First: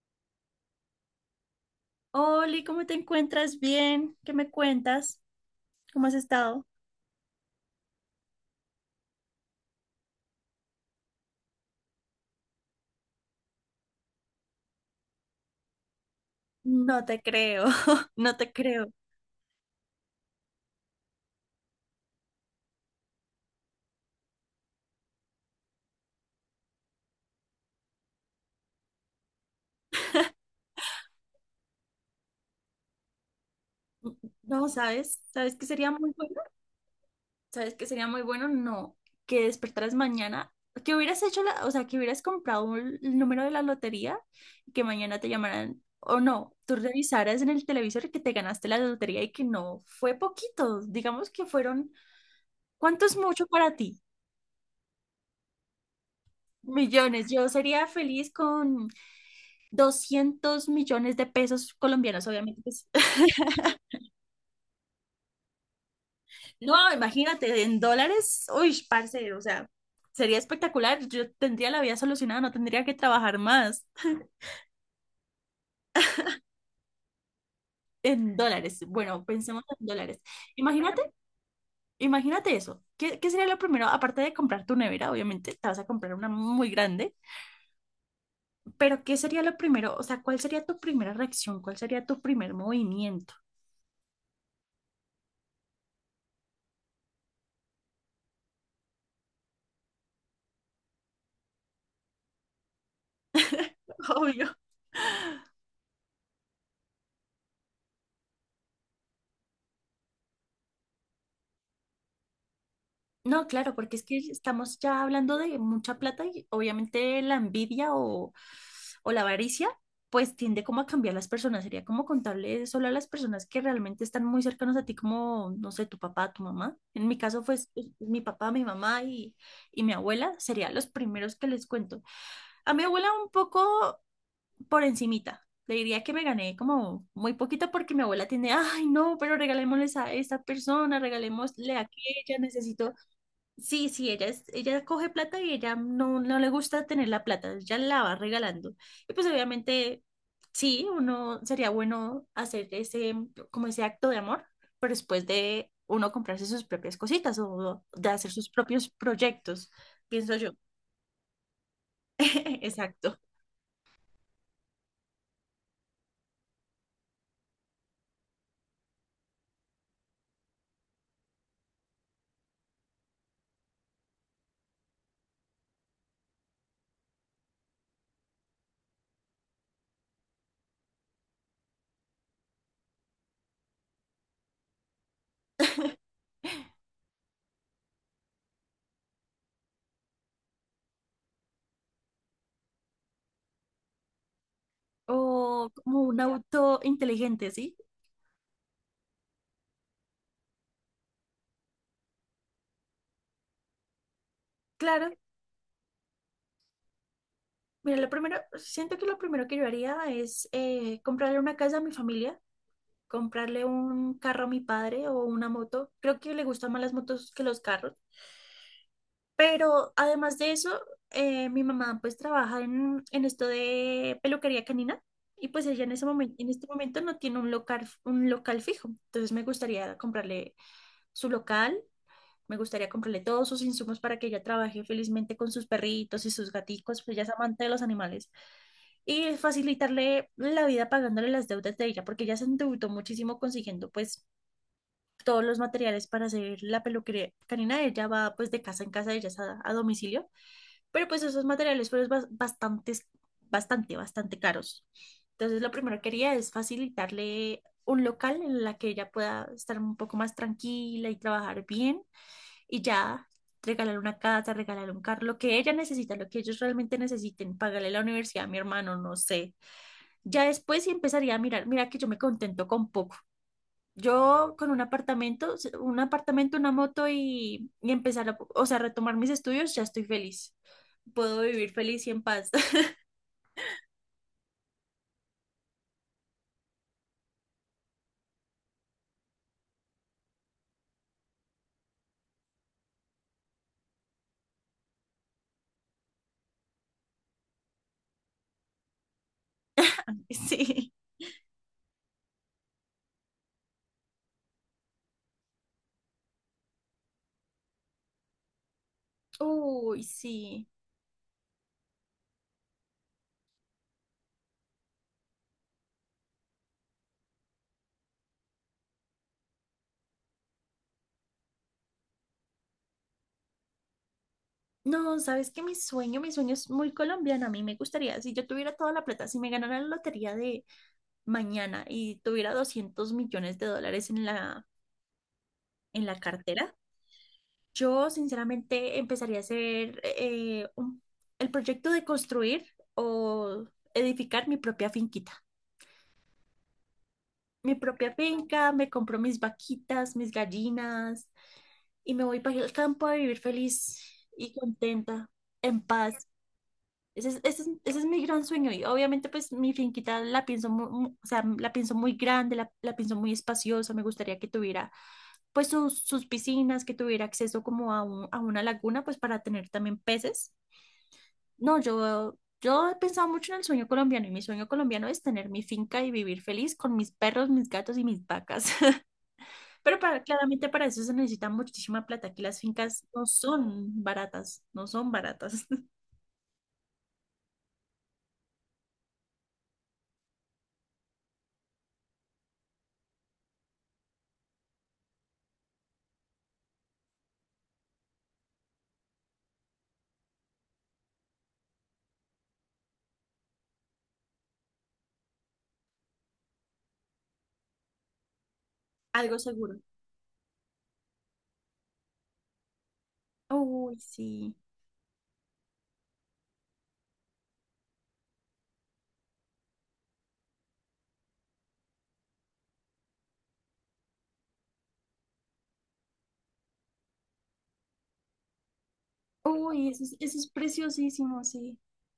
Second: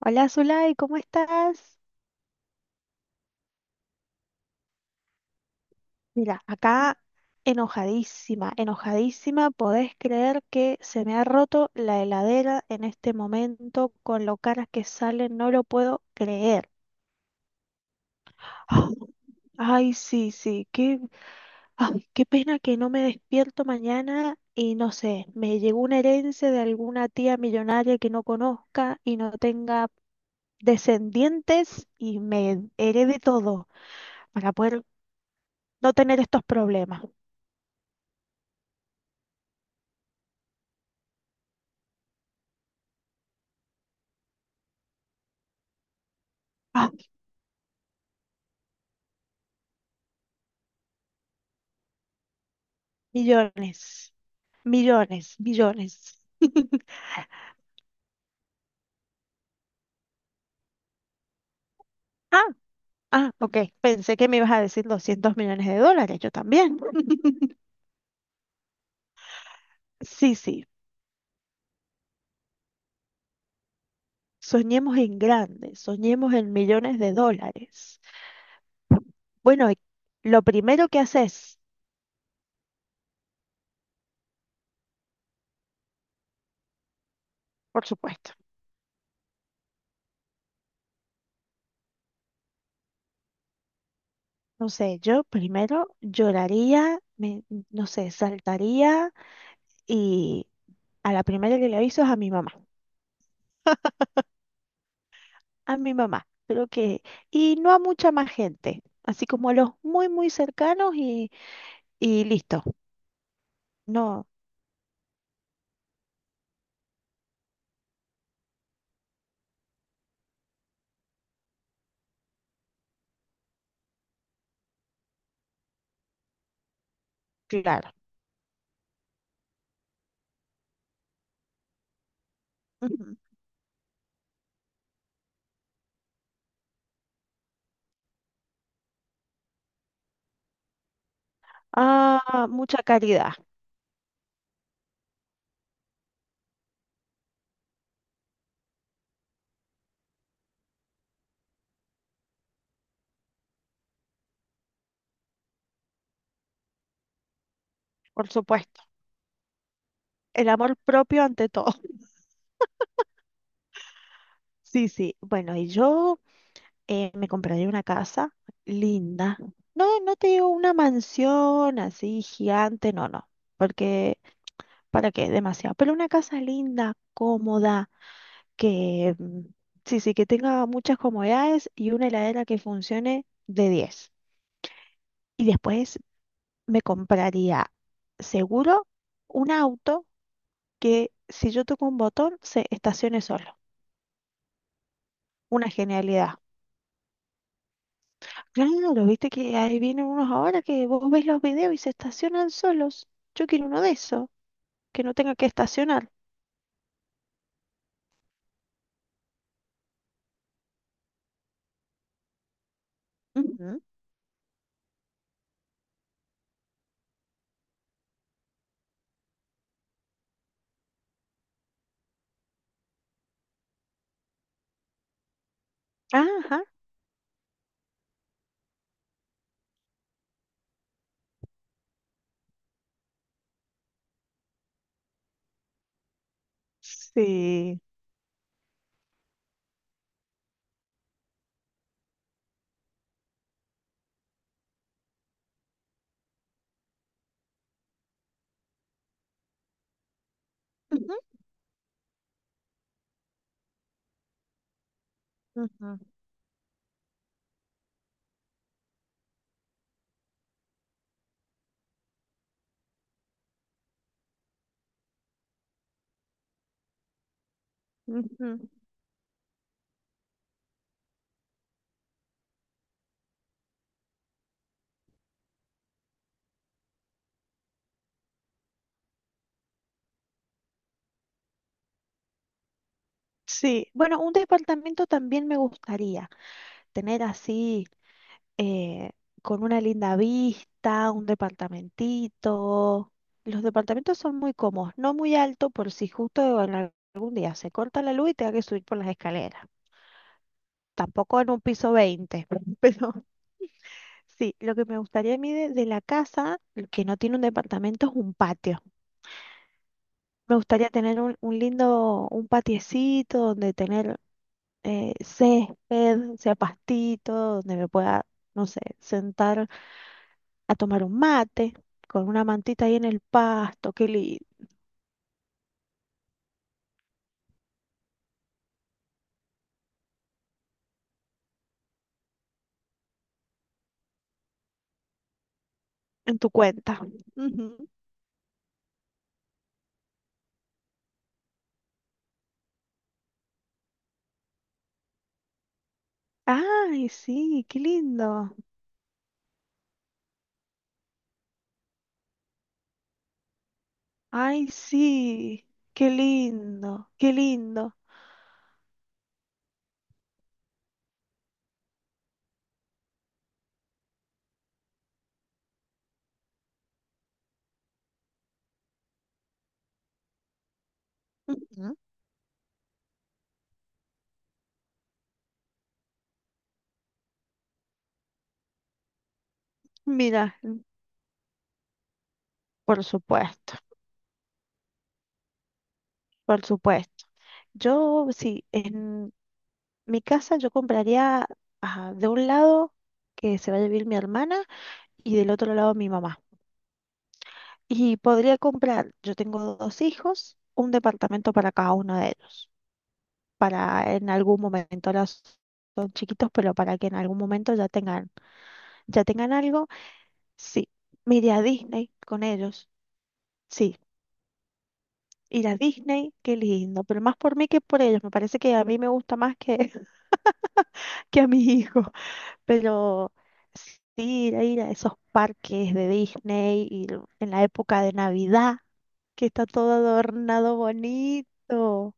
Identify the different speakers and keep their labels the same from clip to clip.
Speaker 1: Hola Zulay, ¿cómo estás?
Speaker 2: Oli, ¿cómo te encuentras? Bien, ¿qué me cuentas? ¿Cómo has
Speaker 1: Mira,
Speaker 2: estado?
Speaker 1: acá enojadísima, enojadísima. ¿Podés creer que se me ha roto la heladera en este momento con lo caras que salen? No lo puedo creer.
Speaker 2: No te creo, no te
Speaker 1: Ah,
Speaker 2: creo.
Speaker 1: ay, sí, sí, qué, ay, qué pena que no me despierto mañana y no sé, me llegó una herencia de alguna tía millonaria que no conozca y no tenga descendientes y me herede todo
Speaker 2: Mm.
Speaker 1: para
Speaker 2: No,
Speaker 1: poder
Speaker 2: ¿sabes? ¿Sabes qué sería
Speaker 1: no
Speaker 2: muy
Speaker 1: tener
Speaker 2: bueno?
Speaker 1: estos problemas.
Speaker 2: ¿Sabes qué sería muy bueno? No, que despertaras mañana, que hubieras hecho que hubieras comprado el número de la lotería y que mañana te llamaran, o no, tú revisaras en el televisor que te ganaste la lotería y que no fue poquito, digamos que fueron, ¿cuánto es mucho para ti?
Speaker 1: Millones, millones, millones.
Speaker 2: Millones. Yo sería feliz con 200 millones de pesos colombianos,
Speaker 1: Ah,
Speaker 2: obviamente pues.
Speaker 1: ah, ok. Pensé que me ibas a decir 200 millones de dólares, yo también.
Speaker 2: No, imagínate, en dólares, uy, parce, o sea,
Speaker 1: Sí,
Speaker 2: sería
Speaker 1: sí.
Speaker 2: espectacular. Yo tendría la vida solucionada, no tendría que trabajar más
Speaker 1: Soñemos en grande, soñemos en millones de dólares.
Speaker 2: en dólares. Bueno, pensemos
Speaker 1: Bueno, y
Speaker 2: en dólares.
Speaker 1: lo primero que
Speaker 2: Imagínate,
Speaker 1: haces,
Speaker 2: imagínate eso. ¿Qué sería lo primero? Aparte de comprar tu nevera, obviamente, te vas a comprar una muy grande,
Speaker 1: por supuesto,
Speaker 2: pero ¿qué sería lo primero? O sea, ¿cuál sería tu primera reacción? ¿Cuál sería tu primer movimiento?
Speaker 1: no sé, yo primero lloraría, me, no sé, saltaría y a la primera que le aviso es a mi mamá.
Speaker 2: Obvio.
Speaker 1: A mi mamá, creo que, y no a mucha más gente, así como a los muy, muy cercanos y listo.
Speaker 2: No, claro, porque es que
Speaker 1: No,
Speaker 2: estamos ya hablando de mucha plata y obviamente la envidia o la avaricia, pues tiende como a cambiar las personas. Sería como contarle solo a las personas que realmente están muy cercanos a ti, como, no sé, tu papá, tu mamá. En mi caso fue
Speaker 1: claro.
Speaker 2: mi papá, mi mamá y mi abuela, serían los primeros que les cuento. A mi abuela
Speaker 1: Ujú.
Speaker 2: un poco por encimita. Le diría que me gané como muy poquito porque mi abuela tiene, ay, no, pero regalémosles a esta persona, regalémosle a aquella,
Speaker 1: Ah, mucha
Speaker 2: necesito.
Speaker 1: caridad,
Speaker 2: Sí, sí, ella, ella coge plata y ella no, no le gusta tener la plata, ella la va regalando. Y pues obviamente, sí, uno sería bueno hacer ese, como ese acto de amor, pero después de uno comprarse sus propias cositas o de hacer
Speaker 1: por
Speaker 2: sus
Speaker 1: supuesto.
Speaker 2: propios proyectos, pienso
Speaker 1: El
Speaker 2: yo.
Speaker 1: amor propio ante todo.
Speaker 2: Exacto.
Speaker 1: Sí, sí. Bueno, y yo me compraría una casa linda. No, no te digo una mansión así gigante, no, no, porque ¿para qué? Demasiado. Pero una casa linda, cómoda que sí, sí, que tenga muchas comodidades y una heladera que funcione de diez. Y después me compraría seguro un auto que si yo toco un botón se estacione solo. Una
Speaker 2: ¿O como un
Speaker 1: genialidad.
Speaker 2: auto inteligente, sí?
Speaker 1: Claro, viste que ahí vienen unos ahora que vos ves los videos y se estacionan solos. Yo quiero uno de esos, que
Speaker 2: Claro.
Speaker 1: no tenga que estacionar.
Speaker 2: Mira, lo primero, siento que lo primero que yo haría es comprarle una casa a mi familia, comprarle
Speaker 1: Ujú.
Speaker 2: un carro a mi padre o una moto. Creo que le gustan más las motos que los carros. Pero además de eso, mi mamá pues trabaja en esto de peluquería canina y pues ella en ese momento, en
Speaker 1: Ajá,
Speaker 2: este momento no tiene un local fijo. Entonces me gustaría comprarle su local, me gustaría comprarle todos sus insumos para que ella trabaje felizmente con sus perritos y sus gaticos, pues ella es amante de
Speaker 1: sí.
Speaker 2: los animales y facilitarle la vida pagándole las deudas de ella, porque ella se endeudó muchísimo consiguiendo pues todos los materiales para hacer la peluquería canina. Ella va pues de casa en casa, ella es a domicilio, pero
Speaker 1: Ujú,
Speaker 2: pues esos materiales fueron bastantes, bastante, bastante caros. Entonces lo primero
Speaker 1: ujú,
Speaker 2: que quería es facilitarle un local en la que ella pueda estar un poco más tranquila y trabajar bien y ya regalar una casa, regalar un carro, lo que ella necesita, lo que ellos realmente necesiten, pagarle la universidad a mi
Speaker 1: ujú.
Speaker 2: hermano, no sé. Ya después sí empezaría a mirar, mira que yo me contento con poco. Yo con un apartamento, una moto y empezar retomar mis estudios, ya estoy feliz. Puedo vivir feliz y en paz.
Speaker 1: Sí, bueno, un departamento también me gustaría tener así, eh, con una linda vista, un departamentito. Los departamentos son muy cómodos, no muy alto por si justo en algún día se corta la luz y tenga que subir por las escaleras.
Speaker 2: Sí.
Speaker 1: Tampoco en un piso 20, pero sí, lo que me gustaría a mí de la casa, que no tiene un departamento, es un patio.
Speaker 2: Uy,
Speaker 1: Me
Speaker 2: sí.
Speaker 1: gustaría tener un lindo, un patiecito donde tener césped, sea pastito, donde me pueda, no sé, sentar a tomar un mate con una mantita ahí en el pasto, qué lindo,
Speaker 2: No, sabes que mi sueño es muy colombiano. A mí me gustaría, si yo tuviera toda la plata, si me ganara la lotería de mañana y tuviera 200 millones de dólares en en la
Speaker 1: en tu
Speaker 2: cartera,
Speaker 1: cuenta. Ujú.
Speaker 2: yo sinceramente empezaría a hacer el proyecto de construir o edificar mi propia finquita.
Speaker 1: Ay, sí,
Speaker 2: Mi
Speaker 1: qué
Speaker 2: propia
Speaker 1: lindo.
Speaker 2: finca, me compro mis vaquitas, mis gallinas y me voy para el campo a vivir feliz y
Speaker 1: Ay,
Speaker 2: contenta,
Speaker 1: sí,
Speaker 2: en
Speaker 1: qué
Speaker 2: paz.
Speaker 1: lindo, qué lindo.
Speaker 2: Ese es mi gran sueño y obviamente pues mi finquita la pienso la pienso muy grande, la pienso muy espaciosa, me gustaría que tuviera pues sus piscinas, que tuviera acceso como a una laguna pues para tener también peces. No,
Speaker 1: Ujú.
Speaker 2: yo he pensado mucho en el sueño colombiano y mi sueño colombiano es tener mi finca y vivir feliz con mis perros, mis gatos y mis vacas. Pero para,
Speaker 1: Mira,
Speaker 2: claramente para eso se necesita muchísima plata, que las
Speaker 1: por
Speaker 2: fincas no
Speaker 1: supuesto,
Speaker 2: son baratas, no son baratas.
Speaker 1: por supuesto. Yo, sí, en mi casa yo compraría ah, de un lado que se va a vivir mi hermana y del otro lado mi mamá. Y podría comprar, yo tengo dos hijos, un departamento para cada uno de ellos. Para en algún momento, ahora son chiquitos, pero para que en algún momento ya
Speaker 2: Algo
Speaker 1: tengan
Speaker 2: seguro.
Speaker 1: algo, sí, me iré a Disney con ellos, sí,
Speaker 2: Uy, sí.
Speaker 1: ir a Disney, qué lindo, pero más por mí que por ellos, me parece que a mí me gusta más que, que a mis hijos, pero sí, ir a, ir a esos parques de Disney, ir en la época de Navidad, que está
Speaker 2: Uy,
Speaker 1: todo
Speaker 2: eso es
Speaker 1: adornado
Speaker 2: preciosísimo, sí.
Speaker 1: bonito,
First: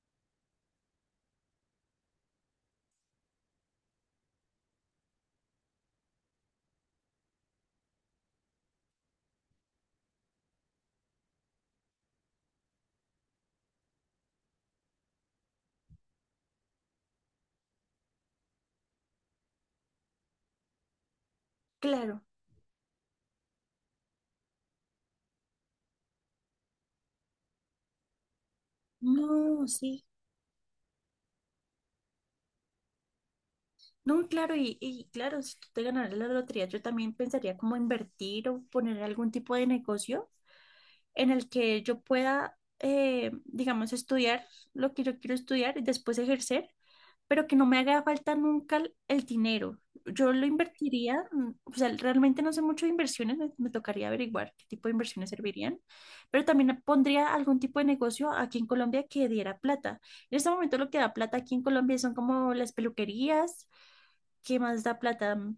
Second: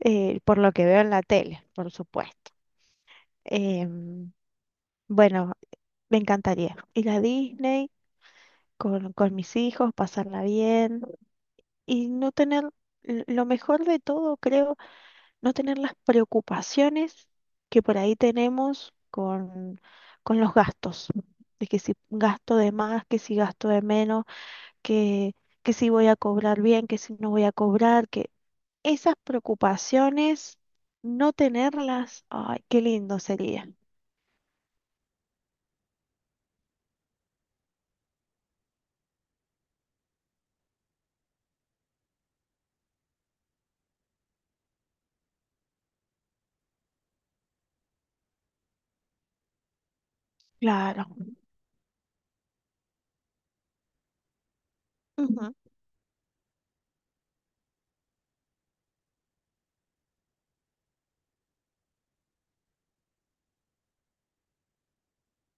Speaker 1: por lo que veo en la tele, por supuesto. Em, bueno, me encantaría ir a Disney con mis hijos, pasarla bien y no tener, lo mejor de todo, creo, no tener las preocupaciones que por ahí tenemos con los gastos. De que si
Speaker 2: Claro.
Speaker 1: gasto de más, que si gasto de menos, que, que si voy a cobrar bien, que si no voy a cobrar, que esas
Speaker 2: No, sí.
Speaker 1: preocupaciones, no tenerlas, ay, qué lindo sería.
Speaker 2: No, claro, y claro, si tú te ganaras la lotería, yo también pensaría como invertir o poner algún tipo de negocio en el que yo pueda, digamos, estudiar lo que yo quiero estudiar y después ejercer pero que no me haga falta nunca el dinero. Yo lo
Speaker 1: Claro.
Speaker 2: invertiría, mm, o sea, realmente no sé mucho de inversiones, me tocaría averiguar qué tipo de inversiones
Speaker 1: Ujú.
Speaker 2: servirían, pero también pondría algún tipo de negocio aquí en Colombia que diera plata. En este momento lo que da plata aquí en Colombia son como las peluquerías, ¿qué más da plata?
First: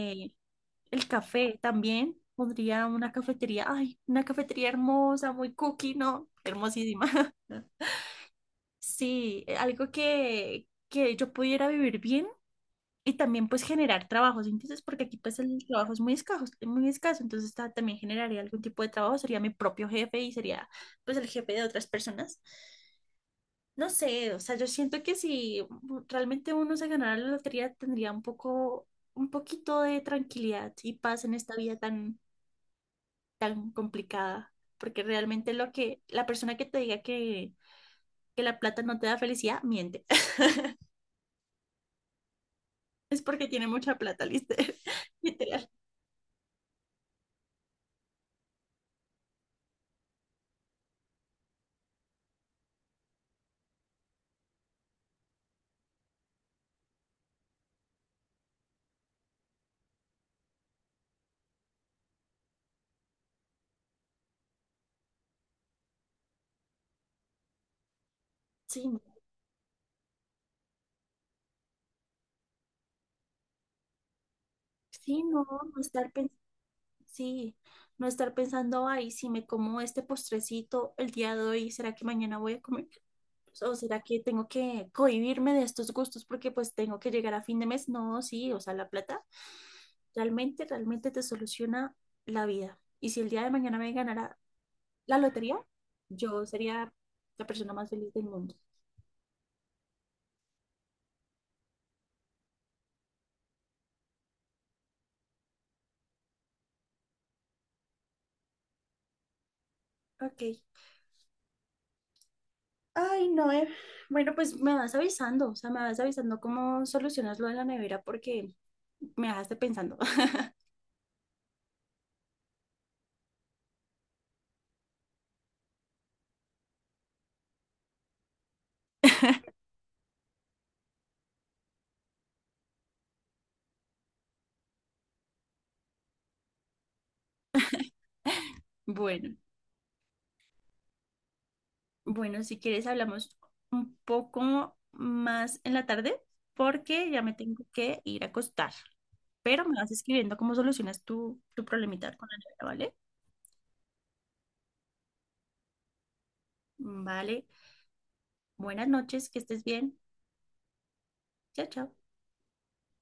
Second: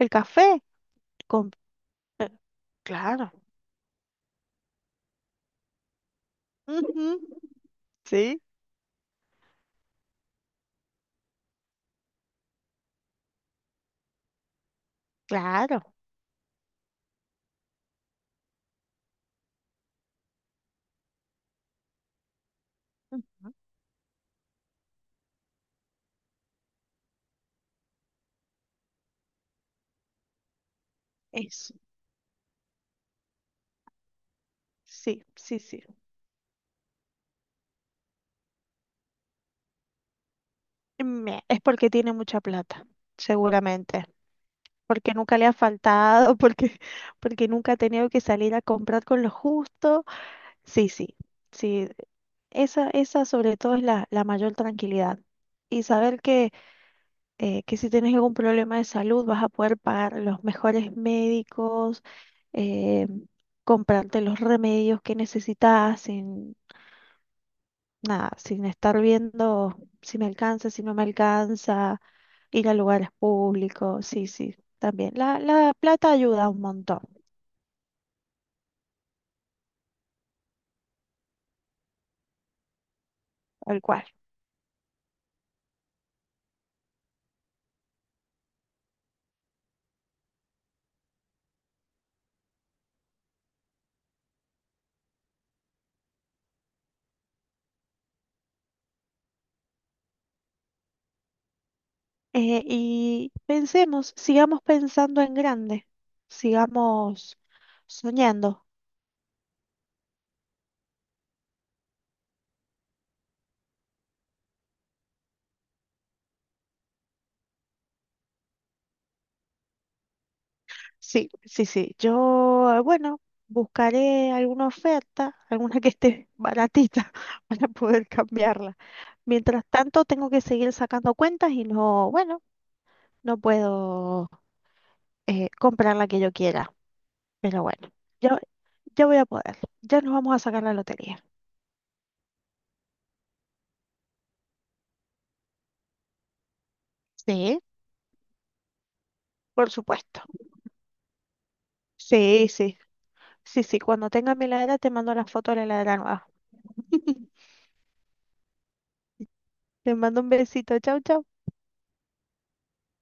Speaker 1: El café,
Speaker 2: el
Speaker 1: con,
Speaker 2: café también, pondría una
Speaker 1: claro.
Speaker 2: cafetería, ay, una cafetería hermosa, muy cookie, ¿no? Hermosísima.
Speaker 1: Ujú, sí,
Speaker 2: Sí, algo que yo pudiera vivir bien y también pues generar trabajos, entonces porque aquí pues el
Speaker 1: claro.
Speaker 2: trabajo es muy escaso, entonces también generaría algún tipo de trabajo, sería mi propio jefe y sería pues el jefe de otras personas.
Speaker 1: Ujú,
Speaker 2: No sé, o sea, yo siento que si realmente uno se ganara la lotería tendría un poco, un poquito de tranquilidad y paz en esta
Speaker 1: eso.
Speaker 2: vida tan, tan complicada, porque
Speaker 1: Sí,
Speaker 2: realmente
Speaker 1: sí,
Speaker 2: lo
Speaker 1: sí.
Speaker 2: que, la persona que te diga que la plata no te da felicidad, miente,
Speaker 1: Es porque tiene mucha plata,
Speaker 2: es porque tiene mucha
Speaker 1: seguramente.
Speaker 2: plata, literal.
Speaker 1: Porque nunca le ha
Speaker 2: Literal.
Speaker 1: faltado, porque, porque nunca ha tenido que salir a comprar con lo justo. Sí, sí, sí. Esa sobre todo es la, la mayor tranquilidad. Y saber que si tienes algún problema de salud vas a poder pagar los mejores médicos, eh, comprarte los remedios que necesitas nada, sin
Speaker 2: Sí.
Speaker 1: estar viendo si me alcanza, si no me alcanza, ir a lugares públicos, sí, sí, también.
Speaker 2: Sí,
Speaker 1: La,
Speaker 2: no,
Speaker 1: la
Speaker 2: no estar
Speaker 1: plata
Speaker 2: pensando.
Speaker 1: ayuda un montón,
Speaker 2: Sí, no estar pensando, ay, si me como este postrecito el día de hoy, ¿será que mañana voy a comer? ¿O
Speaker 1: tal
Speaker 2: será
Speaker 1: cual.
Speaker 2: que tengo que cohibirme de estos gustos porque pues tengo que llegar a fin de mes? No, sí, o sea, la plata realmente, realmente te soluciona la vida. Y si el día de mañana me ganara la lotería, yo sería la persona más feliz del mundo.
Speaker 1: Y pensemos, sigamos pensando en grande, sigamos soñando.
Speaker 2: Ok. Ay, no, eh. Bueno, pues me vas avisando, o sea, me vas avisando cómo solucionas lo de la nevera porque me dejaste pensando.
Speaker 1: Sí, sí, sí. Yo, bueno, buscaré alguna oferta, alguna que esté baratita para poder cambiarla. Mientras tanto, tengo que seguir sacando cuentas y no, bueno, no puedo comprar la que yo quiera. Pero bueno, yo, yo voy a
Speaker 2: Bueno.
Speaker 1: poder. Ya nos vamos a sacar la lotería.
Speaker 2: Bueno, si quieres hablamos un poco más en la tarde porque ya me
Speaker 1: Sí,
Speaker 2: tengo que ir a acostar. Pero
Speaker 1: por
Speaker 2: me vas
Speaker 1: supuesto.
Speaker 2: escribiendo cómo solucionas tu problemita con la
Speaker 1: Sí,
Speaker 2: nevera,
Speaker 1: sí,
Speaker 2: ¿vale?
Speaker 1: sí, sí. Cuando tenga mi heladera te mando la foto de la heladera nueva.
Speaker 2: Vale. Buenas noches, que estés
Speaker 1: Te
Speaker 2: bien.
Speaker 1: mando un besito. Chau, chau.
Speaker 2: Chao, chao.